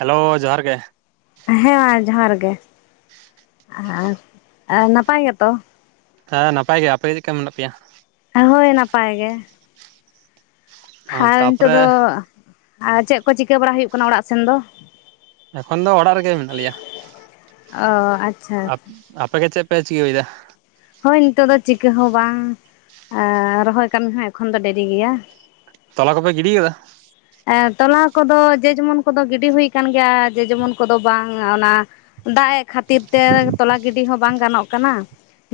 Hello ᱡᱚᱦᱟᱨ ᱜᱮᱼᱼ ᱦᱮᱸ ᱢᱟ ᱡᱚᱦᱟᱨ ᱜᱮ᱾ [unintelligible] ᱟᱨ ᱱᱟᱯᱟᱭ ᱜᱮᱛᱚ? ᱦᱮᱸ ᱱᱟᱯᱟᱭ ᱜᱮ, ᱟᱯᱮ ᱜᱮ ᱪᱮᱫ ᱞᱮᱠᱟ ᱢᱮᱱᱟᱜ ᱯᱮᱭᱟ? ᱦᱳᱭ ᱱᱟᱯᱟᱭ ᱜᱮ᱾ ᱟᱨ ᱱᱤᱛᱚᱜ ᱛᱟᱯᱚᱨᱮ ᱫᱚ ᱪᱮᱫ ᱠᱚ ᱪᱤᱠᱟᱹ ᱵᱟᱲᱟ ᱦᱤᱭᱩᱜ ᱠᱟᱱᱟ ᱚᱲᱟᱜ ᱥᱮᱱ ᱫᱚ? ᱮᱠᱷᱚᱱ ᱫᱚ ᱚᱲᱟᱜ ᱨᱮᱜᱮ ᱢᱮᱱᱟᱜ ᱞᱮᱭᱟ᱾ ᱚᱻ ᱟᱪᱼᱼ ᱟᱯ ᱟᱯᱮ ᱜᱮ ᱪᱮᱫ ᱯᱮ ᱪᱤᱠᱟᱹᱭᱮᱫᱟ? ᱦᱳᱭ ᱱᱤᱛᱚᱜ ᱫᱚ ᱪᱤᱠᱟᱹ ᱦᱚᱸ ᱵᱟᱝ ᱟᱸ ᱨᱚᱦᱚᱭ ᱠᱟᱹᱢᱤ ᱦᱚᱸ ᱮᱠᱷᱚᱱ ᱫᱚ ᱫᱮᱨᱤ ᱜᱮᱭᱟ᱾ ᱛᱚᱞᱟ ᱠᱚᱯᱮ ᱜᱤᱰᱤ ᱟᱠᱟᱫᱟ? ᱛᱚᱞᱟ ᱠᱚᱫᱚ ᱡᱮ ᱡᱮᱢᱚᱱ ᱠᱚᱫᱚ ᱜᱤᱰᱤ ᱦᱩᱭ ᱟᱠᱟᱱ ᱜᱮᱭᱟ ᱡᱮ ᱡᱮᱢᱚᱱ ᱠᱚᱫᱚ ᱵᱟᱝ, ᱚᱱᱟᱼᱼ ᱫᱟᱜ ᱮᱜ ᱠᱷᱟᱛᱼᱼ ᱛᱤᱨ ᱛᱮ ᱛᱚᱞᱟ ᱜᱤᱰᱤ ᱦᱚᱸ ᱵᱟᱝ ᱜᱟᱱᱚᱜ ᱠᱟᱱᱟ᱾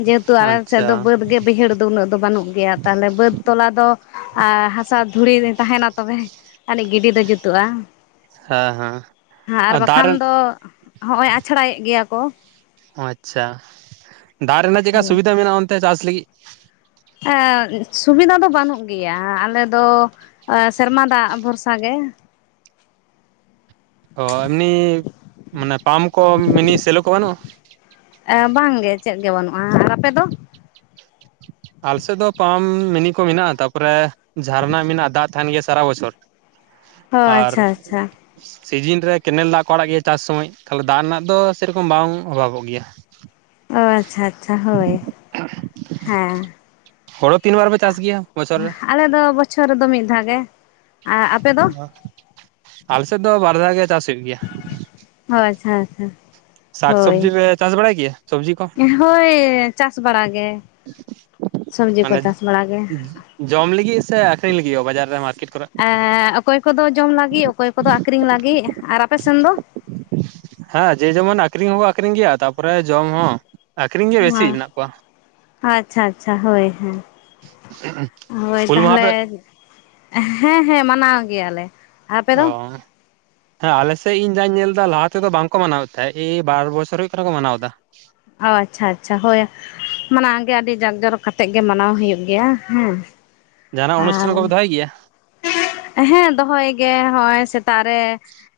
ᱡᱮᱦᱮᱛᱩ ᱟᱞᱮ ᱥᱮᱫ ᱟᱪᱪᱷᱟ ᱫᱚ ᱵᱟᱹᱫᱽ ᱜᱮ ᱵᱟᱹᱭᱦᱟᱹᱲᱼᱼ ᱟᱫᱚ ᱩᱱᱟᱹᱜ ᱫᱚ ᱵᱟᱹᱱᱩᱜ ᱜᱮᱭᱟ ᱛᱟᱦᱚᱞᱮ ᱵᱟᱹᱫᱽ ᱛᱚᱞᱟ ᱫᱚ ᱦᱟᱸᱥᱟ ᱫᱷᱩᱲᱤ ᱛᱟᱦᱮᱱᱟ ᱛᱚᱵᱮᱼᱼ ᱟᱹᱱᱤᱡ ᱜᱤᱰᱤ ᱫᱚ ᱡᱩᱛᱩᱜ-ᱟ᱾ ᱦᱮᱸ ᱦᱮᱸ ᱟᱨ ᱫᱟᱜ ᱵᱟᱠᱷᱟᱱ ᱨᱮ ᱫᱚᱼᱼ ᱦᱚᱸᱜ-ᱚᱭ ᱟᱪᱷᱲᱟᱭᱮᱜ ᱜᱮᱭᱟ ᱠᱚ, ᱚ ᱟᱪᱪᱷᱟ ᱫᱟᱜ ᱨᱮᱱᱟᱜ ᱪᱮᱫᱠᱟ ᱥᱩᱵᱤᱫᱷᱟ ᱢᱮᱱᱟᱜ-ᱟ? ᱚᱱᱛᱮ ᱪᱟᱥ ᱞᱟᱹᱜᱤᱫ᱾ ᱮᱸ ᱥᱩᱵᱤᱫᱷᱟ ᱫᱚ ᱵᱟᱹᱱᱩᱜ ᱜᱮᱭᱟ, ᱟᱞᱮ ᱫᱚᱼᱼ ᱥᱮᱨᱢᱟ ᱫᱟᱜ ᱵᱷᱚᱨᱥᱟ ᱜᱮ᱾ ᱚ ᱮᱢᱱᱤ ᱢᱟᱱᱮ ᱯᱟᱢᱯ ᱠᱚ ᱢᱤᱱᱤ ᱥᱮᱞᱚ ᱠᱚ ᱵᱟᱹᱱᱩᱜ-ᱟ? ᱵᱟᱝ-ᱜᱮ ᱪᱮᱫ ᱜᱮ ᱵᱟᱹᱱᱩᱜ-ᱟ᱾ ᱟᱨ ᱟᱯᱮ ᱫᱚ? ᱟᱞ ᱥᱮᱫ ᱫᱚ ᱯᱟᱢ ᱢᱤᱱᱤ ᱠᱚ ᱢᱮᱱᱟᱜ-ᱟ, ᱛᱟᱯᱚᱨᱮ ᱡᱷᱟᱨᱱᱟ ᱢᱮᱱᱟᱜ-ᱟ, ᱫᱟᱜ ᱛᱟᱦᱮᱸᱱ ᱜᱮᱭᱟ ᱥᱟᱨᱟ ᱵᱚᱪᱷᱚᱨ᱾ ᱚ ᱟᱨ ᱟᱪᱪᱷᱟ ᱟᱪᱪᱷᱟ [inaudible] ᱥᱤᱡᱤᱱ ᱨᱮ ᱠᱮᱱᱮᱞ ᱫᱟᱜ ᱠᱚ ᱟᱲᱟᱜ ᱜᱮᱭᱟ ᱪᱟᱥ ᱥᱚᱢᱚᱭ, ᱛᱟᱦᱞᱮ ᱫᱟᱜ ᱨᱮᱱᱟᱜ ᱫᱚ ᱥᱮᱨᱚᱠᱚᱢ ᱵᱟᱝ ᱚᱵᱷᱟᱵᱚᱜ ᱜᱮᱭᱟ᱾ ᱚ ᱟᱪᱪᱷᱟ ᱟᱪᱪᱷᱟ ᱦᱳᱭ ᱦᱮᱸ᱾ ᱦᱳᱲᱳ ᱛᱤᱱ ᱵᱟᱨ ᱯᱮ ᱪᱟᱥ ᱜᱮᱭᱟ ᱵᱚᱪᱷᱚᱨ ᱨᱮ? ᱟᱞᱮ ᱫᱚ ᱵᱚᱪᱷᱚᱨ ᱨᱮᱫᱚ ᱢᱤᱫ ᱫᱷᱟᱣ ᱜᱮ᱾ ᱟᱨ ᱟᱯᱮ ᱫᱚ ᱵᱟ ᱟᱞᱮ ᱥᱮᱫ ᱫᱚ ᱵᱟᱨ ᱫᱷᱟᱣ ᱜᱮ ᱪᱟᱥ ᱦᱩᱭᱩᱜ ᱜᱮᱭᱟ᱾ ᱦᱳ ᱟᱪᱪᱷᱟ ᱟᱪᱪᱷᱟ ᱥᱟᱠ ᱦᱳᱭ ᱥᱚᱵᱽᱡᱤ ᱪᱟᱥ ᱵᱟᱲᱟᱭ ᱜᱮ ᱥᱚᱵᱽᱡᱤ ᱠᱚ? ᱦᱳᱭ ᱪᱟᱥ ᱵᱟᱲᱟ ᱜᱮ, ᱥᱚᱵᱽᱡᱤ ᱠᱚ ᱢᱟᱱᱮ ᱪᱟᱥ ᱵᱟᱲᱟ ᱜᱮ᱾ ᱡᱚᱢ ᱞᱟᱹᱜᱤᱫ ᱥᱮ ᱟᱠᱷᱨᱤᱧ ᱞᱟᱹᱜᱤᱫ ᱦᱚ ᱵᱟᱡᱟᱨ ᱨᱮ ᱢᱟᱨᱠᱮᱴ ᱠᱚᱨᱮ? ᱮ ᱚᱠᱚᱭ ᱠᱚᱫᱚ ᱡᱚᱢ ᱞᱟᱹᱜᱤᱫ, ᱚᱠᱚᱭ ᱠᱚᱫᱚ ᱟᱹᱠᱷᱨᱤᱧ ᱞᱟᱹᱜᱤᱫ ᱟᱨ ᱟᱯᱮᱥᱱ ᱫᱚ᱾ ᱦᱮᱸ ᱡᱮ ᱡᱮᱢᱚᱱ ᱟᱹᱠᱷᱨᱤᱧ ᱦᱚᱸᱠᱚ ᱟᱹᱠᱷᱨᱤᱧ ᱜᱮᱭᱟ ᱛᱟᱯᱚᱨᱮ ᱡᱚᱢ ᱦᱚᱸ᱾ ᱟᱹᱠᱷᱨᱤᱧ ᱜᱮ ᱵᱮᱥᱤ ᱢᱮᱱᱟᱜ ᱠᱚᱣᱟ᱾ ᱟᱪᱪᱷᱟ ᱟᱪᱪᱷᱟ ᱦᱳᱭ ᱦᱮᱸ ᱦᱳᱭ ᱦᱩᱞ ᱢᱟᱦᱟ ᱯᱮ ᱛᱟᱦᱚᱞᱮ, ᱦᱮᱸ ᱦᱮᱸ ᱢᱟᱱᱟᱣ ᱜᱮᱭᱟᱞᱮ᱾ ᱟᱯᱮ ᱫᱚ ᱚ ᱦᱮᱸ ᱟᱞᱮ ᱥᱮᱫ ᱤᱧ ᱡᱟᱧ ᱧᱮᱞ ᱮᱫᱟ ᱞᱟᱦᱟ ᱛᱮᱫᱚ ᱵᱟᱝᱠᱚ ᱢᱟᱱᱟᱣᱮᱫ ᱛᱟᱦᱮᱸ, ᱮᱭ ᱵᱟᱨ ᱵᱚᱪᱷᱚᱨ ᱦᱩᱭᱩᱜ ᱠᱟᱱᱟ ᱠᱚ ᱢᱟᱱᱟᱣ ᱮᱫᱟ᱾ ᱚ ᱟᱪᱪᱷᱟ ᱟᱪᱪᱷᱟ ᱦᱳᱭ ᱢᱟᱱᱮᱜᱮ ᱟᱹᱰᱤ ᱡᱟᱠ ᱡᱚᱨᱚᱠ ᱠᱟᱛᱮᱫ ᱜᱮ ᱢᱟᱱᱟᱣ ᱦᱩᱭᱩᱜ ᱜᱮᱭᱟ ᱦᱮᱸ᱾ ᱡᱟᱦᱟᱱᱟᱜ ᱟᱨ ᱚᱱᱩᱥᱴᱷᱟᱱ ᱠᱚᱯᱮ ᱫᱚᱦᱚᱭ ᱜᱮᱭᱟ᱾ ᱦᱮᱸ ᱫᱚᱦᱚᱭ ᱜᱮ ᱦᱚᱜᱼᱚᱭ ᱥᱮᱛᱟᱜ ᱨᱮ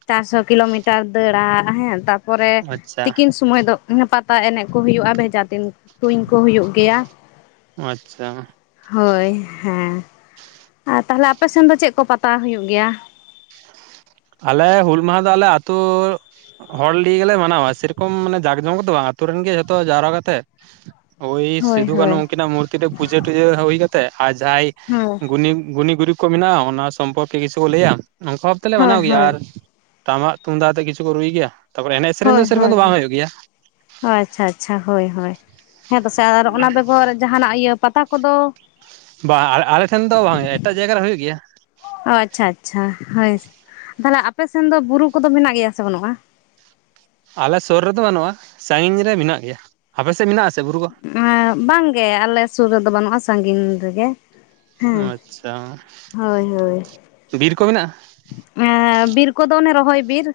ᱪᱟᱨᱥᱚ ᱠᱤᱞᱳᱢᱤᱴᱟᱨ ᱫᱟᱹᱲᱟ ᱦᱮᱸ ᱛᱟᱨᱯᱚᱨᱮ ᱟᱪᱪᱷᱟ ᱛᱤᱠᱤᱱ ᱥᱚᱢᱚᱭ ᱫᱚ ᱯᱟᱛᱟ ᱮᱱᱮᱡ ᱠᱚ ᱦᱩᱭᱩᱜᱼᱟ, ᱵᱷᱮᱡᱟ ᱛᱤᱱ ᱛᱩᱧ ᱠᱚ ᱦᱩᱭᱩᱜ ᱜᱮᱭᱟ᱾ ᱟᱪᱪᱷᱟ ᱦᱳᱭ ᱦᱮᱸ ᱟᱨ ᱛᱟᱦᱚᱞᱮ ᱟᱯᱮᱥᱮᱱ ᱫᱚ ᱪᱮᱫ ᱠᱚ ᱯᱟᱛᱟ ᱦᱩᱭᱩᱜ ᱜᱮᱭᱟ᱾ ᱟᱞᱮ ᱦᱩᱞ ᱢᱟᱦᱟᱸ ᱫᱚ ᱟᱞᱮ ᱟᱹᱛᱩ ᱦᱚᱲ ᱞᱤᱭᱮ ᱜᱮᱞᱮ ᱢᱟᱱᱟᱣᱟ᱾ ᱥᱮᱨᱚᱠᱚᱢ ᱢᱟᱱᱮ ᱡᱟᱠ ᱡᱚᱢᱚᱠ ᱠᱚᱫᱚ ᱵᱟᱝ, ᱟᱹᱛᱩ ᱨᱮᱱ ᱜᱮ ᱡᱷᱚᱛᱚ ᱡᱟᱣᱨᱟ ᱠᱟᱛᱮᱜ᱾ ᱳᱭ ᱦᱳᱭ ᱥᱤᱫᱩ ᱠᱟᱹᱱᱦᱩ ᱦᱳᱭ ᱩᱱᱠᱤᱱᱟᱜ ᱢᱩᱨᱛᱤ ᱨᱮ ᱯᱩᱡᱟᱹ ᱴᱩᱡᱟᱹ ᱦᱩᱭ ᱠᱟᱛᱮᱜ ᱟᱨ ᱡᱟᱦᱟᱸᱭ ᱦᱳᱭ ᱜᱩᱱᱤ ᱜᱩᱱᱤ ᱜᱩᱨᱤ ᱠᱚ ᱢᱮᱱᱟᱜᱼᱟ ᱚᱱᱟ ᱥᱚᱢᱯᱚᱨᱠᱮ ᱠᱤᱪᱷᱩ ᱠᱚ ᱞᱟᱹᱭᱟ᱾ ᱚᱝᱠᱟ ᱵᱷᱟᱵᱽ ᱛᱮᱞᱮ ᱦᱳᱭ ᱢᱟᱱᱟᱣ ᱜᱮᱭᱟ ᱦᱳᱭ ᱟᱨ ᱛᱟᱢᱟᱜ ᱛᱩᱢᱫᱟᱜ ᱟᱛᱮᱫ ᱠᱤᱪᱷᱩ ᱠᱚ ᱨᱩᱭ ᱜᱮᱭᱟ᱾ ᱛᱟᱯᱚᱨᱮ ᱮᱱᱮᱡ ᱥᱮᱨᱮᱧ ᱦᱳᱭ ᱫᱚ ᱥᱮᱨᱚᱠᱚᱢ ᱦᱳᱭ ᱫᱚ ᱵᱟᱝ ᱦᱩᱭᱩᱜ ᱜᱮᱭᱟ ᱦᱳᱭ ᱟᱪᱪᱷᱟ ᱟᱪᱪᱷᱟ ᱦᱳᱭ ᱦᱳᱭ ᱦᱮᱸ ᱛᱚ ᱥᱮ ᱟᱨ ᱚᱱᱟ ᱵᱮᱜᱚᱨ ᱡᱟᱦᱟᱸᱱᱟᱜ ᱤᱭᱟᱹ ᱯᱟᱛᱟ ᱠᱚᱫᱚ ᱵᱟᱝ ᱟᱞ ᱟᱞᱮ ᱴᱷᱮᱱ ᱫᱚ ᱵᱟᱝ ᱮᱴᱟᱜ ᱡᱟᱭᱜᱟ ᱨᱮ ᱦᱩᱭᱩᱜ ᱜᱮᱭᱟ᱾ ᱚ ᱟᱪᱪᱷᱟ ᱟᱪᱪᱷᱟ ᱦᱳᱭ ᱛᱟᱦᱚᱞᱮ ᱟᱯᱮᱥᱮᱱ ᱫᱚ ᱵᱩᱨᱩ ᱠᱚᱫᱚ ᱢᱮᱱᱟᱜ ᱜᱮᱭᱟ ᱥᱮ ᱵᱟᱹᱱᱩᱜᱼᱟ᱾ ᱟᱞᱮ ᱥᱩᱨ ᱨᱮᱫᱚ ᱵᱟᱹᱱᱩᱜᱼᱟ, ᱥᱟᱺᱜᱤᱧ ᱨᱮ ᱢᱮᱱᱟᱜ ᱜᱮᱭᱟ᱾ ᱟᱯᱮ ᱥᱮᱫ ᱢᱮᱱᱟᱜ ᱟ ᱥᱮ ᱵᱩᱨᱩ? ᱠᱚ ᱦᱮᱸ ᱵᱟᱝᱜᱮ ᱟᱞᱮ ᱥᱩᱨ ᱨᱮᱫᱚ ᱵᱟᱹᱱᱩᱜᱼᱟ, ᱥᱟᱺᱜᱤᱧ ᱨᱮᱜᱮ᱾ ᱦᱮᱸ ᱟᱪᱪᱷᱟ ᱦᱳᱭ ᱦᱳᱭ ᱵᱤᱨ ᱠᱚ ᱢᱮᱱᱟᱜᱼᱟ᱾ ᱮ ᱵᱤᱨ ᱠᱚᱫᱚ ᱚᱱᱮ ᱨᱚᱦᱚᱭ ᱵᱤᱨ᱾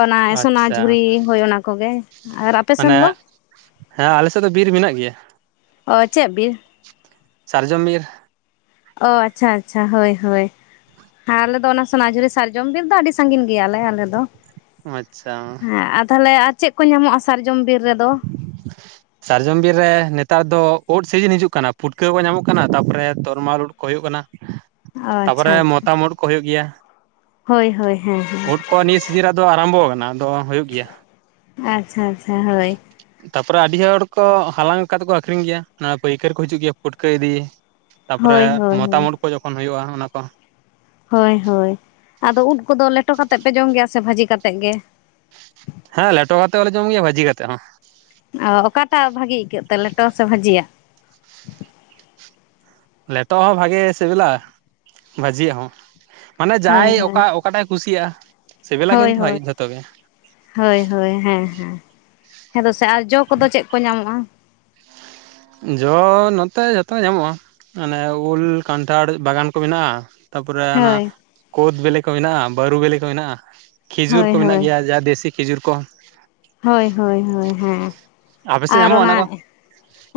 ᱚᱱᱟ ᱟᱪᱪᱷᱟ ᱥᱚᱱᱟᱡᱷᱩᱨᱤ ᱦᱳᱭ ᱚᱱᱟ ᱠᱚᱜᱮ᱾ ᱟᱨ ᱟᱯᱮ ᱢᱟᱱᱮ ᱥᱮᱱ ᱫᱚ ᱦᱮᱸ ᱟᱞᱮᱥᱮᱫ ᱫᱚ ᱵᱤᱨ ᱢᱮᱱᱟᱜ ᱜᱮᱭᱟ᱾ ᱚ ᱪᱮᱫ ᱵᱤᱨ? ᱥᱟᱨᱡᱚᱢ ᱵᱤᱨ᱾ ᱚ ᱟᱪᱪᱷᱟ ᱟᱪᱪᱷᱟ ᱦᱳᱭ ᱦᱳᱭ ᱦᱮᱸ ᱟᱞᱮ ᱫᱚ ᱚᱱᱟ ᱥᱚᱱᱟᱡᱷᱩᱨᱤ ᱥᱟᱨᱡᱚᱢ ᱵᱤᱨ ᱫᱚ ᱟᱹᱰᱤ ᱥᱟᱹᱜᱤᱧ ᱜᱮᱭᱟᱞᱮ ᱟᱞᱮ ᱫᱚ᱾ ᱟᱪᱪᱷᱟ ᱦᱮᱸ ᱟᱨ ᱛᱟᱦᱚᱞᱮ ᱟᱨ ᱪᱮᱫ ᱠᱚ ᱧᱟᱢᱚᱜᱼᱟ ᱥᱟᱨᱡᱚᱢ ᱵᱤᱨ ᱨᱮᱫᱚ? [inaudible] ᱥᱟᱨᱡᱚᱢ ᱵᱤᱨ ᱨᱮ ᱱᱮᱛᱟᱨ ᱫᱚ ᱩᱫ ᱥᱤᱡᱤᱱ ᱦᱤᱡᱩᱜ ᱠᱟᱱᱟ, ᱯᱷᱩᱴᱠᱟᱹ ᱠᱚ ᱧᱟᱢᱚᱜ ᱠᱟᱱᱟ ᱛᱟᱯᱚᱨᱮ ᱛᱚᱨᱢᱟᱞ ᱩᱫ ᱠᱚ ᱦᱩᱭᱩᱜ ᱠᱟᱱᱟ᱾ ᱚ ᱟᱪᱪᱷᱟ ᱛᱟᱯᱚᱨᱮ ᱟᱪᱪᱷᱟ ᱢᱚᱛᱟᱢ ᱩᱫ ᱠᱚ ᱦᱩᱭᱩᱜ ᱜᱮᱭᱟ᱾ ᱦᱳᱭ ᱦᱳᱭ ᱦᱮᱸ ᱩᱫ ᱦᱮᱸ ᱠᱚ ᱱᱤᱥ ᱥᱤᱡᱤᱨᱟᱜ ᱫᱚ ᱟᱨᱟᱢᱵᱷᱚ ᱠᱟᱱᱟ ᱟᱫᱚ ᱦᱩᱭᱩᱜ ᱜᱮᱭᱟ᱾ ᱟᱪᱪᱷᱟ ᱟᱪᱪᱷᱟ ᱦᱳᱭ ᱛᱟᱯᱚᱨᱮ ᱟᱹᱰᱤ ᱦᱚᱲ ᱠᱚ ᱦᱟᱞᱟᱝ ᱠᱚ ᱠᱟᱛᱮᱜ ᱠᱚ ᱟᱠᱷᱨᱤᱧ ᱜᱮᱭᱟ ᱚᱣᱟ ᱯᱟᱹᱭᱠᱟᱹᱨ ᱠᱚ ᱦᱤᱡᱩᱜ ᱜᱮᱭᱟ ᱯᱩᱴᱠᱟᱹ ᱤᱫᱤ᱾ ᱛᱟᱯᱚᱨᱮ ᱦᱳᱭ ᱦᱳᱭ ᱢᱚᱛᱟᱢ ᱦᱳᱭ ᱩᱫ ᱠᱚ ᱡᱚᱠᱷᱚᱱ ᱦᱩᱭᱩᱜᱼᱟ ᱚᱱᱟ ᱠᱚ᱾ ᱦᱳᱭ ᱦᱳᱭ ᱟᱫᱚ ᱩᱫ ᱠᱚᱫᱚ ᱞᱮᱴᱚ ᱠᱟᱛᱮᱜ ᱯᱮ ᱡᱚᱢ ᱜᱮᱭᱟ, ᱥᱮ ᱵᱷᱟᱹᱡᱤ ᱠᱟᱛᱮᱜ ᱜᱮ? ᱦᱮᱸ ᱞᱮᱴᱚ ᱠᱟᱛᱮᱜ ᱦᱚᱸ ᱞᱮ ᱡᱚᱢ ᱜᱮᱭᱟ ᱵᱷᱟᱹᱤ ᱠᱟᱛᱮᱜ ᱦᱚᱸ᱾ ᱚ ᱚᱠᱟᱴᱟᱜ ᱵᱷᱟᱜᱤ ᱟᱹᱭᱠᱟᱹᱜ ᱛᱮ ᱞᱮᱴᱚ ᱥᱮ ᱵᱷᱟᱹᱡᱤᱭᱟᱜ? ᱞᱮᱴᱚᱣᱟᱜ ᱦᱚᱸ ᱵᱷᱟᱜᱮ ᱥᱤᱵᱤᱞᱟ ᱵᱷᱟᱹᱡᱤᱭᱟᱜ ᱦᱚᱸ ᱢᱟᱱᱮ ᱡᱟᱭ ᱦᱳᱭ ᱚᱠᱟ ᱦᱳᱭ ᱚᱠᱟᱴᱟᱭ ᱠᱩᱥᱤᱭᱟᱜᱼᱟ᱾ ᱥᱤᱵᱤᱞᱟ ᱦᱳᱭ ᱠᱤᱱᱛᱩ ᱦᱳᱭ ᱵᱷᱟᱜᱮ ᱡᱷᱚᱛᱚ ᱜᱮ ᱦᱳᱭ ᱦᱳᱭ ᱦᱮᱸ ᱦᱮᱸ ᱦᱮᱸ ᱫᱚᱥᱮ ᱟᱨ ᱡᱚ ᱠᱚᱫᱚ ᱪᱮᱜ ᱠᱚ ᱧᱟᱢᱚᱜᱼᱟ? ᱡᱚ ᱱᱚᱛᱮ ᱡᱷᱚᱛᱚ ᱧᱟᱢᱚᱜᱼᱟ, ᱢᱟᱱᱮ ᱩᱞ ᱠᱟᱱᱴᱷᱟᱲ ᱵᱟᱜᱟᱱ ᱠᱚ ᱢᱮᱱᱟᱜᱼᱟ᱾ ᱛᱟᱯᱚᱨᱮ ᱚᱱᱟ ᱦᱳᱭ ᱠᱳᱫ ᱵᱤᱞᱤ ᱠᱚ ᱢᱮᱱᱟᱜᱼᱟ, ᱵᱟᱹᱨᱩ ᱵᱤᱞᱤ ᱠᱚ ᱢᱮᱱᱟᱜᱼᱟ᱾ ᱠᱷᱮᱡᱩᱨ ᱦᱳᱭ ᱠᱚ ᱢᱮᱱᱟᱜ ᱦᱳᱭ ᱜᱮᱭᱟ ᱡᱟ ᱫᱮᱥᱤ ᱠᱷᱤᱡᱩᱨ ᱠᱚ᱾ ᱦᱳᱭ ᱦᱳᱭ ᱦᱳᱭ ᱦᱮᱸ ᱟᱯᱮ ᱥᱮᱫ ᱟᱨ ᱧᱟᱢᱚᱜᱼᱟ ᱚᱱᱟ ᱠᱚ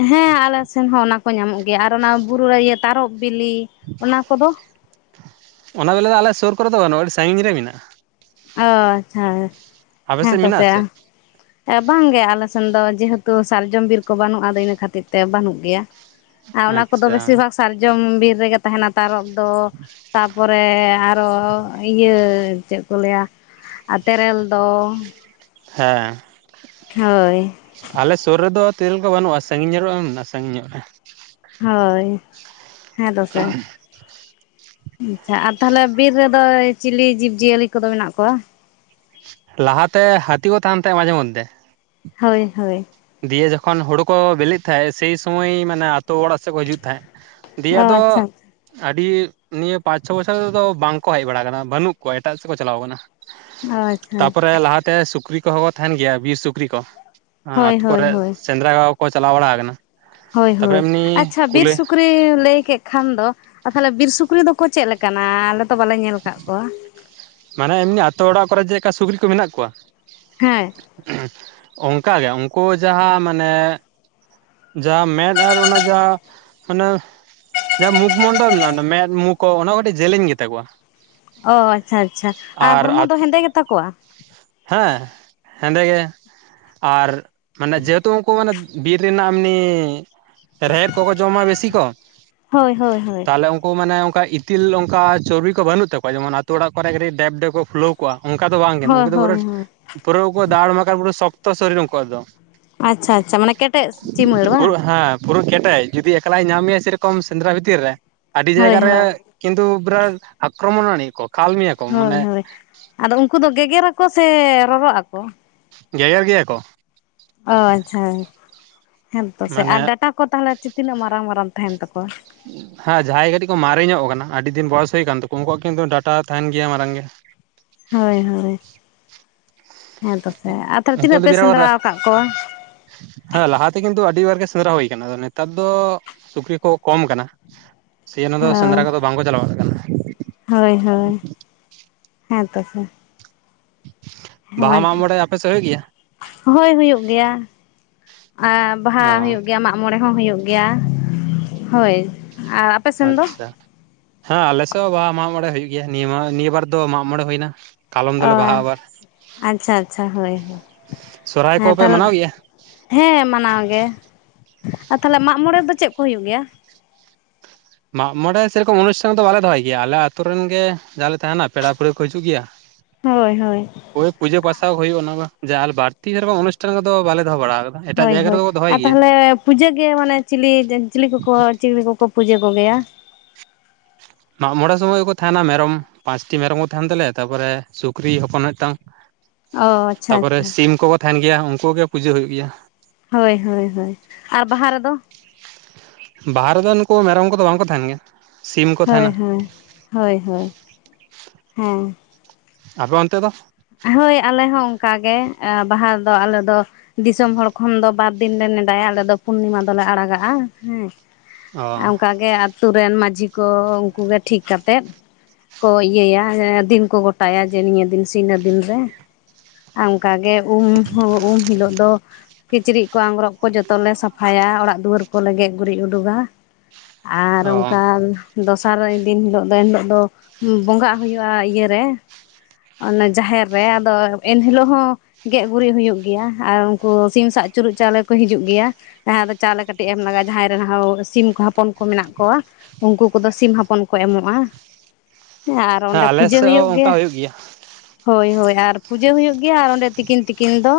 ᱦᱮᱸ ᱟᱞᱮ ᱥᱮᱱ ᱦᱚᱸ ᱚᱱᱟ ᱠᱚ ᱧᱟᱢᱚᱜ ᱜᱮᱭᱟ, ᱟᱨ ᱚᱱᱟ ᱵᱩᱨᱩ ᱤᱭᱟᱹ ᱛᱟᱨᱚᱵ ᱵᱤᱞᱤ ᱚᱱᱟ ᱠᱚᱫᱚ ᱮᱱᱟ ᱫᱚ ᱟᱞᱮ ᱥᱩᱨ ᱠᱚᱨᱮ ᱫᱚ ᱵᱟᱹᱱᱩᱜᱼᱟ, ᱟᱹᱰᱤ ᱥᱟᱺᱜᱤᱧ ᱨᱮ ᱢᱮᱱᱟᱜᱼᱟ᱾ ᱚ ᱟᱪᱪᱷᱟ ᱟᱯᱮ ᱦᱮᱸ ᱥᱮᱫ ᱢᱮᱱᱟᱜᱼᱟ ᱛᱚᱥᱮ ᱥᱮ ᱮ ᱵᱟᱝᱜᱮ ᱟᱞᱮ ᱥᱮᱱ ᱫᱚ ᱡᱮᱦᱮᱛᱩ ᱥᱟᱨᱡᱚᱢ ᱵᱤᱨ ᱠᱚ ᱵᱟᱹᱱᱩᱜᱼᱟ, ᱟᱫᱚ ᱤᱱᱟᱹ ᱠᱷᱟᱹᱛᱤᱨ ᱛᱮ ᱵᱟᱹᱱᱩᱜ ᱜᱮᱭᱟᱨ ᱟ ᱚᱱᱟ ᱠᱚᱫᱚ ᱟᱪᱪᱷᱟ ᱵᱮᱥᱤᱨ ᱵᱷᱟᱜ ᱥᱟᱨᱡᱚᱢ ᱵᱤᱨ ᱨᱮᱜᱮ ᱛᱟᱦᱮᱱᱟ ᱛᱟᱨᱚᱵ ᱫᱚ᱾ ᱛᱟᱯᱚᱨᱮ ᱟᱨᱚ ᱤᱭᱟᱹ ᱪᱮᱜ ᱠᱚ ᱞᱟᱹᱭᱟ ᱟ ᱛᱮᱨᱮᱞ ᱫᱚ ᱦᱮᱸ ᱦᱳᱭ ᱟᱞᱮ ᱥᱩᱨ ᱨᱮᱫᱚ ᱛᱤᱨᱤᱞ ᱠᱚ ᱵᱟᱹᱱᱩᱜᱼᱟ, ᱥᱟᱹᱜᱤᱧ [unintelligible] ᱥᱟᱹᱜᱤᱧ ᱧᱚᱜᱼᱟ ᱨᱮ᱾ ᱦᱳᱭ ᱦᱮᱸ ᱫᱚᱥᱮ᱾ ᱟᱪᱪᱷᱟ ᱟᱨ ᱛᱟᱦᱞᱮ ᱵᱤᱨ ᱨᱮᱫᱚ ᱪᱤᱞᱤ ᱡᱤᱵᱽᱡᱤᱭᱟᱹᱞᱤ ᱠᱚᱫᱚ ᱢᱮᱱᱟᱜ ᱠᱚᱣᱟ? ᱞᱟᱦᱟᱛᱮ ᱦᱟᱹᱛᱤ ᱠᱚ ᱛᱟᱦᱮᱱ ᱛᱟᱦᱮᱸᱜ ᱢᱟᱡᱷᱮ ᱢᱚᱫᱫᱷᱮ᱾ ᱦᱳᱭ ᱦᱳᱭ ᱫᱤᱭᱮ ᱡᱚᱠᱷᱚᱱ ᱦᱳᱲᱩ ᱠᱚ ᱵᱤᱞᱤᱜ ᱛᱟᱦᱮᱸᱜ ᱥᱮᱭ ᱥᱩᱚᱢᱚᱭ ᱢᱟᱱᱮ ᱟᱛᱳ ᱚᱲᱟᱜ ᱥᱮᱜ ᱠᱚ ᱦᱤᱡᱩᱜ ᱛᱟᱦᱮᱸᱜ᱾ ᱫᱤᱭᱮ ᱚ ᱟᱫᱚ ᱟᱪᱪᱷᱟ ᱟᱹᱰᱤ ᱱᱤᱭᱟᱹ ᱯᱟᱸᱪ ᱪᱷᱚ ᱵᱚᱪᱷᱚᱨᱫᱚ ᱵᱟᱝ ᱠᱚ ᱦᱮᱡ ᱵᱟᱲᱟ ᱠᱟᱱᱟ, ᱵᱟᱹᱱᱩᱜ ᱠᱚᱣᱟ ᱮᱴᱟᱜ ᱥᱮᱫ ᱠᱚ ᱪᱟᱞᱟᱣ ᱠᱟᱱᱟ᱾ ᱚ ᱟᱪᱪᱷᱟ ᱛᱟᱯᱚᱨᱮ ᱟᱪᱪᱷᱟ ᱞᱟᱦᱟᱛᱮ ᱥᱩᱠᱨᱤ ᱠᱚᱦᱚᱸ ᱠᱚ ᱛᱟᱦᱮᱱ ᱜᱮᱭᱟ ᱵᱤᱨ ᱥᱩᱠᱨᱤ ᱠᱚ᱾ ᱦᱳᱭ ᱦᱳᱭ ᱦᱳᱭ ᱥᱮᱸᱫᱨᱟ [unintelligible] ᱪᱟᱞᱟᱣ ᱵᱟᱲᱟ ᱠᱟᱱᱟ᱾ ᱦᱳᱭ ᱦᱳᱭ ᱟᱪᱪᱷᱟ ᱵᱤᱨ ᱥᱩᱠᱨᱤ ᱞᱟᱹᱭ ᱠᱮᱜ ᱠᱷᱟᱱ ᱫᱚ ᱟᱨ ᱛᱟᱦᱞᱮ ᱵᱤᱨ ᱥᱩᱠᱨᱤ ᱫᱚᱠᱚ ᱪᱮᱜ ᱠᱮᱠᱟᱱᱟ? ᱟᱞᱮ ᱛᱚ ᱵᱟᱞᱮ ᱧᱮᱞ ᱠᱟᱫᱴᱜ ᱠᱚᱣᱟ᱾ ᱢᱟᱱᱮ ᱮᱢᱱᱤ ᱟᱛᱳ ᱚᱲᱟᱜ ᱠᱚᱨᱮ ᱪᱮᱜᱠᱟ ᱥᱩᱠᱨᱤ ᱠᱚ ᱢᱮᱱᱟᱜ ᱠᱚᱣᱟ? ᱦᱮᱸ ᱚᱝᱠᱟ ᱜᱮ ᱩᱝᱠᱩ ᱡᱟᱦᱟᱸ ᱢᱟᱱᱮ ᱡᱟ ᱢᱮᱫᱽ ᱟᱨ ᱚᱱᱟ ᱡᱟ ᱢᱟᱱᱮ ᱡᱟᱦᱟᱸ ᱢᱩᱠᱷᱢᱚᱱᱰᱚᱞ ᱢᱮᱱᱟᱜᱼᱟ ᱢᱮᱫᱽ ᱢᱩ ᱠᱚ ᱚᱱᱟ ᱠᱚ ᱠᱟᱹᱴᱤᱡ ᱡᱮᱞᱮᱧ ᱜᱮᱛᱟᱠᱚᱣᱟ᱾ ᱚ ᱟᱪᱪᱷᱟ ᱟᱪᱪᱷᱟ ᱟᱨ ᱦᱚᱲᱢᱚ ᱫᱚ ᱦᱮᱸᱫᱮ ᱜᱮᱛᱟᱠᱚᱣᱟ? ᱦᱮᱸ ᱦᱮᱸᱫᱮ ᱜᱮ᱾ ᱟᱨ ᱢᱟᱱᱮ ᱡᱮᱦᱮᱛᱩ ᱩᱝᱠᱩ ᱢᱟᱱᱮ ᱵᱤᱨ ᱨᱮᱱᱟᱜ ᱮᱢᱱᱤ ᱨᱮᱦᱮᱫ ᱠᱚᱠᱚ ᱡᱚᱢᱟ ᱵᱮᱥᱤ ᱠᱚ ᱦᱳᱭ ᱦᱳᱭ ᱦᱳᱭ ᱛᱟᱦᱞᱮ ᱩᱝ ᱠᱩ ᱢᱟᱱᱮ ᱚᱝᱠᱟ ᱤᱛᱤᱞ ᱚᱝᱠᱟ ᱪᱚᱨᱵᱤ ᱠᱚ ᱵᱟᱹᱱᱩᱜ ᱛᱟᱠᱚᱣᱟ ᱡᱮᱢᱚᱱ ᱟᱛᱳ ᱚᱲᱟᱜ ᱠᱚᱨᱮ ᱠᱟᱹᱴᱤᱡ ᱰᱮᱵ ᱰᱮᱵ ᱠᱚ ᱯᱷᱩᱞᱟ. ᱣ ᱠᱚᱣᱟ ᱚᱝᱠᱟ ᱫᱚ ᱵᱟᱝ ᱜᱮ ᱦᱳᱭ ᱩᱱᱠᱩ ᱫᱚ ᱯᱩᱨᱟᱹ ᱦᱳᱭ ᱦᱳᱭ ᱯᱩᱨᱟᱹ ᱫᱟᱲ ᱢᱟᱠᱟᱲ ᱯᱩᱨᱟᱹ ᱥᱚᱠᱛᱚ ᱥᱚᱨᱤᱨ ᱩᱝᱠᱩᱣᱟᱜ ᱫᱚ᱾ ᱟᱪᱪᱷᱟ ᱟᱪᱪᱷᱟ ᱢᱟᱱᱮ ᱠᱮᱴᱮᱡ ᱪᱤᱢᱟᱹᱲ ᱵᱟᱝ? ᱯᱷᱩᱨᱟ. ᱠᱮᱴᱮᱡ ᱡᱩᱫᱤ ᱮᱠᱞᱟᱭ ᱧᱟᱢᱮᱭᱟ ᱥᱮᱨᱚᱠᱚᱢ ᱥᱮᱸᱫᱽᱨᱟ ᱵᱷᱤᱛᱤᱨ ᱨᱮ ᱟᱹᱰᱤ ᱦᱳᱭ ᱡᱟᱭᱜᱟ ᱨᱮ ᱦᱳᱭ ᱠᱤᱱᱛᱩ ᱯᱩᱨᱟ. ᱟᱠᱨᱚᱢᱚᱱ ᱟᱱᱮᱡ ᱠᱚ ᱠᱷᱟᱞᱢᱤᱭᱟ ᱦᱳᱭ ᱦᱳᱭ ᱟᱫᱚ ᱩᱱᱠᱩ ᱫᱚ ᱜᱮᱜᱮᱨ ᱟᱠᱚ ᱥᱮ ᱨᱚᱨᱚᱜ ᱟᱠᱚ᱾ ᱜᱮᱜᱮᱨ ᱜᱮᱭᱟ ᱠᱚ᱾ ᱚ ᱟᱪᱪᱷᱟ ᱦᱮᱸ ᱛᱚ ᱥᱮ ᱢᱟᱱᱮ ᱟᱨ ᱰᱟᱴᱟ ᱠᱚ ᱛᱟᱦᱚᱞᱮ ᱛᱤᱱᱟᱹᱜ ᱢᱟᱨᱟᱝ ᱢᱟᱨᱟᱝ ᱛᱟᱦᱮᱱ ᱛᱟᱠᱚᱣᱟ᱾ ᱦᱮᱸ ᱡᱟᱦᱟᱸᱭ ᱠᱟᱹᱴᱤᱡ ᱠᱚ ᱢᱟᱨᱮ ᱧᱚᱜ ᱠᱟᱱᱟ᱾ ᱟᱹᱰᱤ ᱫᱤᱱ ᱵᱚᱭᱚᱥ ᱦᱩᱭ ᱠᱟᱱ ᱛᱟᱠᱚᱣᱟ᱾ ᱩᱱᱠᱩᱣᱟᱜ ᱠᱤᱱᱛᱩ ᱰᱟᱴᱟ ᱛᱟᱦᱮᱱ ᱜᱮᱭᱟ ᱢᱟᱨᱟᱝ ᱜᱮ᱾ ᱦᱳᱭ ᱦᱳᱭ ᱦᱮᱸ ᱛᱚᱥᱮ ᱟᱨ ᱛᱟᱦᱚᱞᱮ ᱛᱤᱱᱟᱹᱜ ᱩᱱᱠᱩᱣᱟᱜ ᱫᱚ ᱯᱮ ᱥᱮᱸᱫᱽᱨᱟ ᱵᱤᱨᱟᱴ ᱟᱠᱟᱫ ᱠᱚᱣᱟ᱾ ᱦᱮᱸ ᱞᱟᱦᱟᱛᱮ ᱠᱤᱱᱛᱩ ᱟᱹᱰᱤᱵᱟᱨ ᱜᱮ ᱥᱮᱸᱫᱽᱨᱟ ᱦᱩᱭ ᱟᱠᱟᱱᱟ᱾ ᱟᱫᱚ ᱱᱮᱛᱟᱨ ᱫᱚ ᱥᱩᱠᱨᱤ ᱠᱚ ᱠᱚᱢ ᱠᱟᱱᱟ᱾ ᱥᱮ ᱚᱱᱟ ᱫᱚ ᱚ ᱥᱮᱸᱫᱽᱨᱟ ᱠᱚᱫᱚ ᱵᱟᱝᱠᱚ ᱪᱟᱞᱟᱣᱚᱜ ᱠᱟᱱᱟ᱾ ᱦᱳᱭ ᱦᱳᱭ ᱦᱮᱸ ᱛᱚᱥᱮ᱾ ᱵᱟᱦᱟ ᱦᱮᱸ ᱢᱟᱜᱽ ᱢᱚᱬᱮ ᱟᱯᱮ ᱥᱮᱫ ᱦᱩᱭᱩᱜ ᱜᱮᱭᱟ᱾ ᱦᱳᱭ ᱦᱩᱭᱩᱜ ᱜᱮᱭᱟ ᱟᱨ ᱵᱟᱦᱟ ᱚ ᱦᱩᱭᱩᱜ ᱜᱮᱭᱟ ᱢᱟᱜ ᱢᱚᱬᱮ ᱦᱚᱸ ᱦᱩᱭᱩᱜ ᱜᱮᱭᱟ ᱦᱳᱭ ᱟᱨ ᱟᱯ ᱟᱪᱪᱷᱟ ᱦᱮᱸ ᱟᱞᱮ ᱥᱮᱫ ᱦᱚᱸ ᱵᱟᱦᱟ ᱢᱟᱜ ᱢᱚᱬᱮ ᱦᱩᱭᱩᱜ ᱜᱮᱭᱟ᱾ ᱱᱤᱭᱟᱹ ᱱᱤᱭᱟᱹ ᱵᱟᱨ ᱫᱚ ᱢᱟᱜ ᱢᱚᱬᱮ ᱦᱩᱭᱱᱟ᱾ ᱠᱟᱞᱚᱢ ᱫᱚᱞᱮ ᱚᱣᱟ ᱵᱟᱦᱟᱜᱼᱟ ᱟᱵᱟᱨ ᱟᱪᱪᱷᱟ ᱟᱪᱪᱷᱟ ᱦᱳᱭ ᱦᱳᱭ ᱥᱚᱨᱦᱟᱭ ᱦᱮᱸ ᱠᱚᱯᱮ ᱛᱟᱦ ᱢᱟᱱᱟᱣ ᱜᱮᱭᱟ ᱦᱮᱸ ᱢᱟᱱᱟᱣ ᱜᱮ ᱟᱨ ᱛᱟᱦᱚᱞᱮ ᱢᱟᱜ ᱢᱚᱬᱮ ᱫᱚ ᱪᱮᱫ ᱠᱚ ᱦᱩᱭᱩᱜ ᱜᱮᱭᱟ᱾ ᱢᱟᱜ ᱢᱚᱬᱮ ᱥᱮᱨᱚᱠᱚᱢ ᱚᱱᱩᱥᱴᱷᱟᱱ ᱫᱚ ᱵᱟᱞᱮ ᱫᱚᱦᱚᱭ ᱜᱮᱭᱟ᱾ ᱟᱞᱮ ᱟᱹᱛᱳ ᱨᱮᱱ ᱜᱮ ᱡᱟᱞᱮ ᱛᱟᱦᱮᱱᱟ ᱯᱮᱲᱟ ᱯᱟᱹᱲᱦᱟᱹ ᱠᱚ ᱦᱤᱡᱩᱜ ᱜᱮᱭᱟ᱾ [inaudible] ᱦᱳᱭ ᱦᱳᱭ ᱦᱳᱭ ᱯᱩᱡᱟᱹ ᱯᱟᱥᱟᱣ ᱦᱩᱭᱩᱜᱼᱟ᱾ ᱚᱱᱟ ᱟᱨ ᱵᱟᱹᱲᱛᱤ ᱥᱮ ᱵᱟᱝ ᱚᱱᱩᱥᱴᱷᱟᱱ ᱠᱚᱫᱚ ᱵᱟᱞᱮ ᱫᱚᱦᱚ ᱵᱟᱲᱟ ᱮᱴᱟᱜ ᱦᱳᱭ ᱡᱟᱭᱜᱟ ᱦᱳᱭ ᱨᱮᱫᱚ ᱠᱚ ᱫᱚᱦᱚᱭ ᱟᱨ ᱜᱮᱭᱟ ᱛᱟᱦᱚᱞᱮ ᱯᱩᱡᱟᱹᱜᱮ ᱢᱟᱱᱮ ᱪᱤᱞᱤ ᱪᱤᱞᱤ ᱠᱚᱠᱚ ᱪᱤᱞᱤ ᱠᱚᱠᱚ ᱯᱩᱡᱟᱹ ᱠᱚᱜᱮᱭᱟ᱾ ᱢᱟᱜ ᱢᱚᱬᱮ ᱥᱚᱢᱚᱭᱠᱚ ᱛᱟᱦᱮᱱᱟ ᱢᱮᱨᱚᱢ ᱯᱟᱸᱪᱴᱤ ᱢᱮᱨᱚᱢ ᱠᱚ ᱛᱟᱦᱮᱱ ᱛᱟᱞᱮᱭᱟ᱾ ᱛᱟᱨᱯᱚᱨᱮ ᱥᱩᱠᱨᱤ ᱦᱚᱯᱚᱱ ᱢᱤᱫᱴᱟᱝ᱾ ᱚ ᱟᱪᱪᱷᱟ ᱛᱟᱯᱚᱨᱮ ᱟᱪᱪᱷᱟ ᱥᱤᱢ ᱠᱚᱠᱚ ᱛᱟᱦᱮᱱ ᱜᱮᱭᱟ᱾ ᱩᱱᱠᱩ ᱜᱮ ᱯᱩᱡᱟᱹ ᱦᱩᱭᱩᱜ ᱜᱮᱭᱟ᱾ ᱦᱳᱭ ᱦᱳᱭ ᱦᱳᱭ ᱟᱨ ᱵᱟᱦᱟ ᱨᱮᱫᱚ᱾ ᱵᱟᱦᱟ ᱨᱮᱫᱚ ᱱᱩᱠᱩ ᱢᱮᱨᱚᱢ ᱠᱚᱫᱚ ᱵᱟᱝᱠᱚ ᱛᱟᱦᱮᱱ ᱜᱮᱭᱟ᱾ ᱥᱤᱢ ᱠᱚ ᱛᱟᱦᱮᱱᱟ ᱦᱳᱭ ᱦᱳᱭ ᱦᱳᱭ ᱦᱳᱭ ᱦᱮᱸ ᱟᱯᱮ ᱚᱱᱛᱮ ᱫᱚ ᱦᱳᱭ ᱟᱞᱮ ᱦᱚᱸ ᱚᱱᱠᱟᱜ ᱜᱮ ᱵᱟᱦᱟ ᱫᱚ ᱟᱞᱮ ᱫᱚ ᱫᱤᱥᱚᱢ ᱦᱚᱲ ᱠᱷᱚᱱ ᱫᱚ ᱵᱟᱨ ᱫᱤᱱ ᱞᱮ ᱱᱮᱰᱟᱭᱟ᱾ ᱟᱞᱮ ᱫᱚ ᱯᱩᱨᱱᱤᱢᱟ ᱫᱚᱞᱮ ᱟᱲᱟᱜᱟᱜᱼᱟ ᱦᱮᱸ᱾ ᱚ ᱚᱱᱠᱟ ᱜᱮ ᱟᱛᱳ ᱨᱮᱱ ᱢᱟᱹᱡᱷᱤ ᱠᱚ ᱩᱱᱠᱩ ᱜᱮ ᱴᱷᱤᱠ ᱠᱟᱛᱮᱫ ᱠᱚ ᱤᱭᱟᱹᱭᱟ ᱫᱤᱱ ᱠᱚ ᱜᱚᱴᱟᱭᱟ ᱡᱮ ᱱᱤᱭᱟᱹ ᱫᱤᱱ ᱥᱮ ᱤᱱᱟᱹ ᱫᱤᱱ ᱨᱮ᱾ ᱟ ᱚᱱᱠᱟᱜᱮ ᱩᱢ ᱦᱚᱸ ᱩᱢ ᱦᱤᱞᱳᱜ ᱫᱚ ᱠᱤᱪᱨᱤᱡ ᱠᱚ ᱟᱝᱜᱨᱚᱜ ᱠᱚ ᱡᱚᱛᱚᱞᱮ ᱥᱟᱯᱷᱟᱭᱟ ᱚᱲᱟᱜ ᱫᱩᱣᱟᱹᱨ ᱠᱚᱞᱮ ᱜᱮᱡ ᱜᱩᱨᱤᱡ ᱩᱰᱩᱜᱟ᱾ ᱟᱨ ᱚ ᱚᱱᱠᱟᱞ ᱫᱚᱥᱟᱨ ᱫᱤᱱ ᱦᱤᱞᱳᱜ ᱫᱚ ᱮᱱ ᱦᱤᱞᱳᱜ ᱫᱚ ᱵᱚᱸᱜᱟᱜ ᱦᱩᱭᱩᱜᱼᱟ ᱤᱭᱟᱹᱨᱮ ᱚᱱᱮ ᱡᱟᱦᱮᱨ ᱨᱮ᱾ ᱟᱫᱚ ᱮᱱ ᱦᱤᱞᱳᱜ ᱦᱚᱸ ᱜᱮᱡ ᱜᱩᱨᱤᱡ ᱦᱩᱭᱩᱜ ᱜᱮᱭᱟ ᱟᱨ ᱩᱱᱠᱩ ᱥᱤᱢ ᱥᱟᱜᱪᱩᱨᱩᱜ ᱪᱟᱣᱞᱮ ᱠᱚ ᱦᱤᱡᱩᱜ ᱜᱮᱭᱟ᱾ ᱡᱟᱦᱟᱸ ᱨᱮ ᱫᱚ ᱪᱟᱣᱞᱮ ᱠᱟᱹᱴᱤᱡ ᱮᱢ ᱞᱟᱜᱟᱜᱼᱟ ᱡᱟᱦᱟᱸᱭ ᱨᱮ ᱦᱚᱣ ᱥᱤᱢ ᱠᱚ ᱦᱚᱯᱚᱱ ᱠᱚ ᱢᱮᱱᱟᱜ ᱠᱚᱣᱟ, ᱩᱱᱠᱩ ᱠᱚᱫᱚ ᱥᱤᱢ ᱦᱚᱯᱚᱱ ᱠᱚ ᱮᱢᱚᱜᱼᱟ᱾ ᱦᱮᱸ ᱟᱨ ᱚᱸᱰᱮ ᱟᱞᱮ ᱯᱩᱡᱟᱹ ᱥᱮᱫ ᱦᱩᱭᱩᱜ ᱜᱮᱭᱟ᱾ [unintelligible] ᱜᱮᱭᱟ ᱦᱳᱭ ᱦᱳᱭ ᱟᱨ ᱯᱩᱡᱟᱹ ᱦᱩᱭᱩᱜ ᱜᱮᱭᱟ ᱟᱨ ᱚᱸᱰᱮ ᱛᱤᱠᱤᱱ ᱛᱤᱠᱤᱱ ᱫᱚ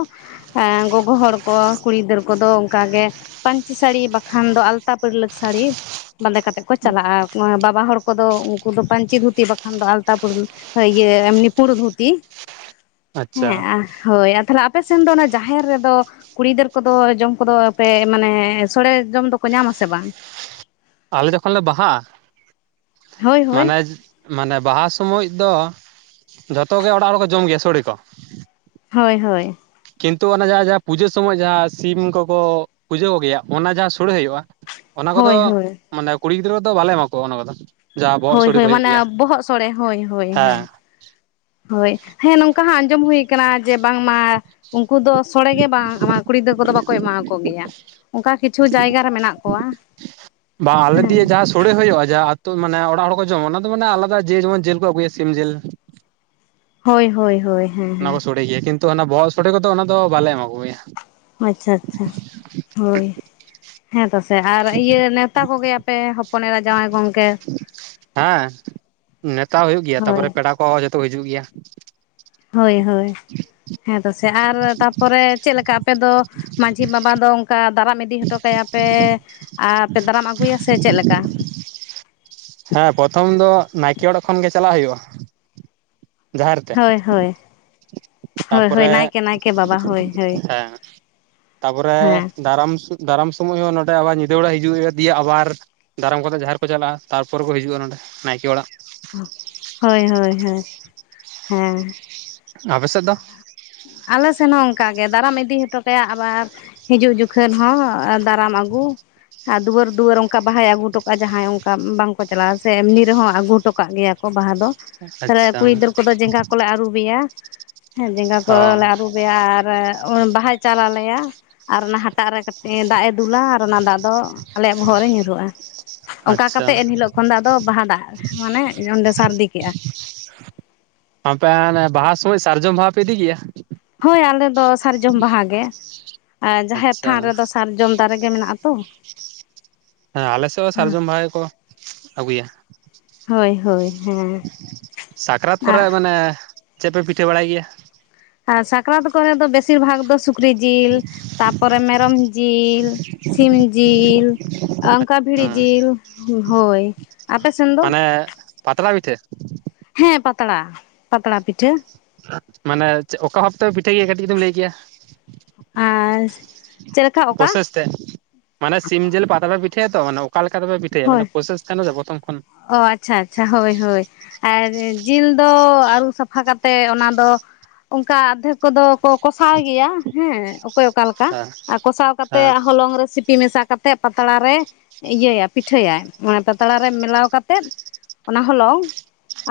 ᱮ ᱜᱚᱜᱚ ᱦᱚᱲ ᱠᱚ ᱠᱩᱲᱤ ᱜᱤᱫᱟᱹᱨ ᱠᱚᱫᱚ ᱚᱱᱠᱟ ᱜᱮ ᱯᱟᱹᱧᱪᱤ ᱥᱟᱹᱲᱤ ᱵᱟᱠᱷᱟᱱ ᱫᱚ ᱟᱞᱛᱟ ᱯᱟᱹᱲᱞᱟᱹᱠ ᱥᱟᱹᱲᱤ ᱵᱟᱸᱫᱮ ᱠᱟᱛᱮᱫ ᱠᱚ ᱪᱟᱞᱟᱜᱼᱟ᱾ ᱵᱟᱵᱟ ᱦᱚᱲ ᱠᱚᱫᱚ ᱩᱱᱠᱩ ᱫᱚ ᱯᱟᱹᱧᱪᱤ ᱫᱷᱩᱛᱤ ᱵᱟᱠᱷᱟᱱ ᱫᱚ ᱟᱞᱛᱟ ᱯᱩᱲ ᱤᱭᱟᱹ ᱮᱢᱱᱤ ᱯᱩᱲ ᱫᱷᱩᱛᱤ ᱟᱪᱪᱷᱟ ᱦᱮᱸ ᱦᱳᱭ ᱛᱟᱦᱞᱮ ᱟᱯᱮᱥᱱ ᱫᱚ ᱚᱱᱟ ᱡᱟᱦᱮᱨ ᱨᱮᱫᱚ ᱠᱩᱲᱤ ᱜᱤᱫᱟᱹᱨ ᱠᱚᱫᱚ ᱡᱚᱢ ᱠᱚᱫᱚ ᱯᱮ ᱢᱟᱱᱮ ᱥᱚᱲᱮ ᱡᱚᱢ ᱫᱚᱠᱚ ᱧᱟᱢ ᱟᱥᱮ ᱵᱟᱝ? ᱟᱞᱮ ᱡᱚᱠᱷᱚᱱ ᱞᱮ ᱵᱟᱦᱟᱜᱼᱟ ᱦᱳᱭ ᱦᱳᱭ ᱢᱟᱱᱮ, ᱢᱟᱱᱮ ᱵᱟᱦᱟ ᱥᱚᱢᱚᱭ ᱫᱚ ᱡᱚᱛᱚ ᱜᱮ ᱚᱲᱟᱜ ᱦᱚᱲᱠᱚ ᱡᱚᱢ ᱜᱮᱭᱟ ᱥᱚᱲᱮ ᱠᱚ᱾ ᱦᱳᱭ ᱦᱳᱭ ᱠᱤᱱᱛᱩ ᱚᱱᱟ ᱡᱟᱦᱟᱸ ᱡᱟᱦᱟᱸ ᱯᱩᱡᱟᱹ ᱥᱚᱢᱚᱭ ᱡᱟᱦᱟᱸ ᱥᱤᱢ ᱠᱚᱠᱚ ᱯᱩᱡᱷᱟᱹᱣ ᱜᱮᱭᱟ ᱚᱱᱟ ᱡᱟᱦᱟᱸ ᱥᱩᱲᱮ ᱦᱩᱭᱩᱜᱼᱟ ᱚᱱᱟ ᱠᱚᱫᱚ ᱦᱳᱭ ᱦᱳᱭ ᱦᱳᱭ ᱢᱟᱱᱮ ᱠᱩᱲᱤ ᱜᱤᱫᱽᱨᱟᱹ ᱠᱚᱫᱚ ᱵᱟᱞᱮ ᱮᱢᱟ ᱠᱚᱣᱟ ᱚᱱᱟ ᱠᱚᱫᱚ᱾ ᱡᱟᱦᱟᱸ ᱵᱚᱦᱚᱜ ᱦᱳᱭ ᱥᱳᱲᱮ ᱠᱚ ᱦᱳᱭ ᱦᱩᱭᱩᱜ ᱢᱟᱱᱮ ᱜᱮᱭᱟ ᱵᱚᱦᱚᱜ ᱥᱚᱲᱮ ᱦᱳᱭ ᱦᱳᱭ ᱦᱮᱸ᱾ ᱦᱳᱭ ᱦᱮᱸ ᱱᱚᱝᱠᱟ ᱦᱚᱸ ᱟᱸᱡᱚᱢ ᱦᱩᱭ ᱠᱟᱱᱟ ᱡᱮ ᱵᱟᱝᱢᱟ ᱩᱝᱠᱩ ᱫᱚ ᱥᱚᱲᱮ ᱜᱮ ᱜᱮ ᱵᱟᱝ ᱮᱢᱟ ᱠᱩᱲᱤ ᱜᱤᱫᱽᱨᱟ. ᱠᱚᱫᱚ ᱵᱟᱠᱚ ᱮᱢᱟᱣ ᱠᱚ ᱜᱮᱭᱟ ᱚᱝᱠᱟ ᱠᱤᱪᱷᱩ ᱡᱟᱭᱜᱟ ᱨᱮ ᱢᱮᱱᱟᱜ ᱠᱚᱣᱟ᱾ ᱵᱟ ᱟᱞᱮ ᱫᱤᱭᱮ ᱡᱟᱥ ᱥᱳᱲᱮ ᱦᱩᱭᱩᱜᱼᱟ, ᱡᱟᱦᱟᱸ ᱟᱹᱛᱳ ᱢᱟᱱᱮ ᱚᱲᱟᱜ ᱦᱚᱲ ᱠᱚ ᱡᱚᱢᱟ ᱚᱱᱟ ᱫᱚ ᱢᱟᱱᱮ ᱟᱞᱟᱫᱟ ᱡᱮ ᱡᱮᱢᱚᱱ ᱡᱤᱞ ᱠᱚ ᱟᱹᱜᱩᱭᱟ ᱥᱤᱢ ᱡᱤᱞ᱾ ᱦᱳᱭ ᱦᱳᱭ ᱦᱳᱭ ᱦᱮᱸ ᱚᱱᱟ ᱠᱚ ᱦᱮᱸ ᱥᱚᱲᱮ ᱜᱮᱭᱟ ᱠᱤᱱᱛᱩ ᱚᱱᱟ ᱵᱚᱦᱚᱜ ᱥᱚᱲᱮ ᱠᱚᱫᱚ ᱚᱱᱟ ᱫᱚ ᱵᱟᱞᱮ ᱮᱢᱟ ᱠᱚ ᱜᱮᱭᱟ᱾ ᱟᱪᱪᱷᱟ ᱟᱪᱪᱷᱟ ᱦᱳᱭ ᱦᱮᱸ ᱛᱚᱥᱮ ᱟᱨ ᱤᱭᱟᱹ ᱱᱮᱣᱛᱟ ᱠᱚᱜᱮ ᱟᱯᱮ? ᱦᱚᱯᱚᱱᱮᱨᱟ ᱡᱟᱶᱟᱭ ᱜᱚᱝᱠᱮ ᱦᱮᱸ ᱱᱮᱣᱛᱟ ᱦᱩᱭᱩᱜ ᱜᱮᱭᱟ, ᱛᱟᱯᱚᱨᱮ ᱦᱳᱭ ᱯᱮᱲᱟ ᱠᱚᱦᱚᱸ ᱡᱚᱛᱚ ᱠᱚ ᱦᱤᱡᱩᱜ ᱜᱮᱭᱟ᱾ ᱦᱳᱭ ᱦᱳᱭ ᱦᱮᱸ ᱛᱚᱥᱮ ᱟᱨ ᱛᱟᱯᱚᱨᱮ ᱪᱮᱫ ᱞᱮᱠᱟ ᱟᱯᱮ ᱫᱚ ᱢᱟᱺᱡᱷᱤ ᱵᱟᱵᱟ ᱫᱚ ᱚᱝᱠᱟ ᱫᱟᱨᱟᱢ ᱤᱫᱤ ᱦᱚᱴᱚ ᱠᱟᱭᱟ ᱯᱮ? ᱟᱯᱮ ᱫᱟᱨᱟᱢ ᱟᱹᱜᱩᱭᱟ ᱥᱮ ᱪᱮᱜ ᱞᱮᱠᱟ? ᱦᱮᱸ ᱯᱨᱚᱛᱷᱚᱢ ᱫᱚ ᱱᱟᱭᱠᱮ ᱚᱲᱟᱜ ᱠᱷᱚᱱ ᱜᱮ ᱪᱟᱞᱟᱜ ᱦᱩᱭᱩᱜᱼᱟ ᱡᱟᱦᱮᱨ ᱛᱮ᱾ ᱦᱳᱭ ᱦᱳᱭ ᱦᱳᱭ ᱦᱳᱭ ᱛᱟᱯᱚᱨᱮ ᱱᱟᱭᱠᱮ ᱱᱟᱭᱠᱮ ᱵᱟᱵᱟ ᱦᱳᱭ ᱦᱳᱭ ᱦᱮᱸ ᱛᱟᱯᱚᱨᱮ ᱦᱮᱸ ᱫᱟᱨᱟᱢ ᱫᱟᱨᱟᱢ ᱥᱚᱢᱚᱭ ᱦᱚᱸ ᱱᱚᱸᱰᱮ ᱟᱵᱟᱨ ᱧᱤᱫᱟᱹ ᱵᱮᱲᱟ ᱦᱤᱡᱩᱜ ᱦᱩᱭᱩᱜᱼᱟ, ᱫᱤᱭᱮ ᱟᱵᱟᱨ ᱫᱟᱨᱟᱢ ᱠᱟᱛᱮ ᱡᱟᱦᱮᱨ ᱠᱚ ᱪᱟᱞᱟᱜᱼᱟ ᱛᱟᱨᱯᱚᱨᱮ ᱠᱚ ᱦᱤᱡᱩᱜᱼᱟ ᱱᱚᱸᱰᱮ ᱱᱟᱭᱠᱮ ᱚᱲᱟᱜ᱾ ᱦᱳᱭ ᱦᱳᱭ ᱦᱳᱭ ᱦᱮᱸ᱾ ᱟᱯᱮᱥᱮᱫ ᱫᱚ? ᱟᱞᱮ ᱥᱮᱱ ᱦᱚᱸ ᱚᱝᱠᱟᱜᱮ ᱫᱟᱨᱟᱢ ᱤᱫᱤ ᱦᱚᱴᱚ ᱠᱟᱭᱟ ᱟᱵᱟᱨ ᱦᱤᱡᱩᱜ ᱡᱚᱠᱷᱚᱱ ᱦᱚᱸ ᱫᱟᱨᱟᱢ ᱟᱹᱜᱩ ᱟᱨ ᱫᱩᱣᱟᱹᱨ ᱫᱩᱣᱟᱹᱨ ᱚᱱᱴᱝᱠᱟ ᱵᱟᱦᱟᱭ ᱟᱹᱜᱩᱴᱚ ᱠᱟᱜᱼᱟ, ᱡᱟᱦᱟᱸᱭ ᱚᱝᱠᱟ ᱵᱟᱝᱠᱚ ᱪᱟᱞᱟᱜᱼᱟ ᱥᱮ ᱮᱢᱱᱤ ᱨᱮᱦᱚᱸ ᱟᱹᱜᱩ ᱦᱚᱴᱚ ᱠᱟᱜ ᱜᱮᱭᱟ᱾ ᱠᱚ ᱵᱟᱦᱟ ᱫᱚ ᱛᱟᱦᱞᱮ ᱟᱪᱪᱷᱟ ᱠᱩᱲᱤ ᱜᱤᱫᱟᱹᱨ ᱠᱚᱫᱚ ᱡᱮᱸᱜᱟ ᱠᱚᱞᱮ ᱟᱹᱨᱩᱵᱮᱭᱟ ᱦᱮᱸ ᱡᱮᱸᱜᱟ ᱚ ᱠᱚᱞᱮ ᱟᱹᱨᱩᱵ ᱨᱮᱭᱟ ᱟᱨ ᱵᱟᱦᱟᱭ ᱪᱟᱞ ᱟᱞᱮᱭᱟ᱾ ᱟᱨ ᱚᱱᱟ ᱦᱟᱴᱟᱜ ᱨᱮ ᱠᱟᱹᱴᱤᱡ ᱫᱟᱜ ᱮ ᱫᱩᱞᱟ ᱟᱨ ᱚᱱᱟ ᱫᱟᱜ ᱫᱚ ᱟᱞᱮᱭᱟᱜ ᱵᱚᱦᱚᱜ ᱨᱮ ᱧᱩᱨᱩᱜᱼᱟ᱾ ᱚᱝᱠᱟ ᱟᱪᱪᱷᱟ ᱠᱟᱛᱮᱜ ᱮᱱᱦᱤᱞᱳᱜ ᱠᱷᱚᱱ ᱫᱚ ᱟᱫᱚ ᱵᱟᱦᱟ ᱫᱟᱜ ᱢᱟᱱᱮ ᱚᱸᱰᱮ ᱥᱟᱨᱫᱤ ᱠᱮᱜᱼᱟ᱾ ᱟᱯᱮ ᱦᱟᱱᱮ ᱵᱟᱦᱟ ᱥᱚᱢᱚᱭ ᱥᱟᱨᱡᱚᱢ ᱵᱟᱦᱟ ᱯᱮ ᱤᱫᱤ ᱜᱮᱭᱟ? ᱦᱳᱭ ᱟᱞᱮ ᱫᱚ ᱥᱟᱨᱡᱚᱢ ᱵᱟᱦᱟ ᱜᱮ᱾ ᱟᱨ ᱡᱟᱦᱮᱨ ᱟᱪᱪᱷᱟ ᱛᱷᱟᱱ ᱨᱮᱫᱚ ᱥᱟᱨᱡᱚᱢ ᱫᱟᱨᱮ ᱢᱮᱱᱟᱜᱼᱟ ᱛᱚ᱾ ᱦᱮᱸ ᱟᱞᱮ ᱥᱮᱜ ᱦᱚᱸ ᱥᱟᱨᱡᱚᱢ ᱵᱟᱦᱟ ᱜᱮᱠᱚ ᱟᱹᱜᱩᱭᱟ᱾ ᱦᱳᱭ ᱦᱳᱭ ᱦᱮᱸ ᱥᱟᱠᱨᱟᱛ ᱠᱚᱨᱮ ᱟᱜ ᱢᱟᱱᱮ ᱪᱮᱜ ᱯᱮ ᱯᱤᱴᱷᱟᱹ ᱵᱟᱲᱟᱭ ᱜᱮᱭᱟ? ᱥᱟᱠᱨᱟᱛ ᱠᱚᱨᱮ ᱫᱚ ᱵᱮᱥᱤᱨ ᱵᱷᱟᱜᱽ ᱫᱚ ᱥᱩᱠᱨᱤ ᱡᱤᱞ, ᱛᱟᱯᱚᱨᱮ ᱢᱮᱨᱚᱢ ᱡᱤᱞ᱾ ᱥᱤᱢ ᱡᱤᱞ, ᱚᱝᱠᱟ ᱵᱷᱤᱲᱤ ᱡᱤᱞ ᱦᱳᱭ᱾ ᱟᱯᱮ ᱥᱮᱱ ᱫᱚ ᱢᱟᱱᱮ ᱯᱟᱛᱲᱟ ᱯᱤᱴᱷᱟ.? ᱦᱮᱸ ᱯᱟᱛᱲᱟ ᱯᱟᱛᱲᱟ ᱯᱤᱴᱷᱟᱹ᱾ ᱢᱟᱱᱮ ᱚᱠᱟ ᱵᱷᱟᱵ ᱛᱮᱯᱮ ᱯᱤᱴᱷᱟᱹᱭ ᱜᱮᱭᱟ ᱠᱟᱹᱴᱤᱡ ᱡᱩᱫᱤᱢ ᱞᱟᱹᱭ ᱠᱮᱭᱟ᱾ ᱟᱨ ᱪᱮᱫ ᱞᱮᱠᱟ ᱚᱠᱟ? ᱛᱮ ᱢᱟᱱᱮ ᱥᱤᱢ ᱡᱤᱞ ᱯᱟᱛᱨᱟ ᱯᱤᱴᱷᱟᱹᱭᱟ ᱛᱚ ᱢᱟᱱᱮ ᱚᱠᱟ ᱞᱮᱠᱟ ᱛᱮ ᱯᱮ ᱯᱤᱴᱟᱹᱭᱟ ᱦᱳᱭ ᱢᱟᱱ ᱯᱨᱚᱥᱮᱥ ᱛᱟᱦᱮᱱᱟ ᱥᱮ ᱯᱨᱚᱛᱚᱢ ᱠᱷᱚᱱ? ᱚ ᱟᱪᱪᱷᱟ ᱟᱪᱪᱷᱟ ᱦᱳᱭ ᱦᱳᱭ ᱟᱨ ᱡᱤᱞ ᱫᱚ ᱟᱹᱨᱩᱵ ᱥᱟᱯᱷᱟ ᱠᱟᱛᱮ ᱚᱱᱟ ᱫᱚ ᱚᱝᱠᱟ ᱟᱫᱫᱷᱮᱠ ᱠᱚᱫᱚ ᱠᱚ ᱠᱚᱥᱟᱣ ᱜᱮᱭᱟ ᱦᱮᱸ᱾ ᱚᱠᱚᱭ ᱚᱠᱟ ᱞᱮᱠᱟ ᱦᱮᱸ ᱟᱨ ᱠᱚᱥᱟᱣ ᱦᱮᱸ ᱠᱟᱛᱮᱜ ᱦᱚᱞᱚᱝ ᱨᱮ ᱥᱤᱯᱤ ᱢᱮᱥᱟ ᱠᱟᱛᱮᱜ ᱯᱟᱛᱲᱟ ᱨᱮ ᱤᱭᱟᱹᱭᱟ ᱯᱤᱴᱷᱟᱹᱭᱟᱭ ᱢᱟᱱᱮ ᱯᱟᱛᱲᱟ ᱨᱮ ᱢᱮᱞᱟᱣ ᱠᱟᱛᱮᱫ ᱚᱱᱟ ᱦᱚᱞᱚᱝ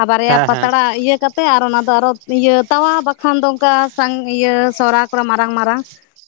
ᱟ ᱵᱟᱨᱭᱟ ᱦᱮᱸ ᱦᱮᱸ ᱯᱟᱛᱲᱟ ᱤᱭᱟᱹ ᱠᱟᱛ ᱛᱮ ᱟᱨ ᱚᱱᱟ ᱫᱚ ᱟᱨᱚ ᱤᱭᱟᱹ ᱛᱟᱣᱟ ᱵᱟᱠᱷᱟᱱ ᱫᱚ ᱚᱝᱠᱟ ᱥᱟᱝ ᱤᱭᱟᱹ ᱥᱚᱨᱟ ᱠᱚᱨᱮ ᱢᱟᱨᱟᱝ ᱢᱟᱨᱟᱝ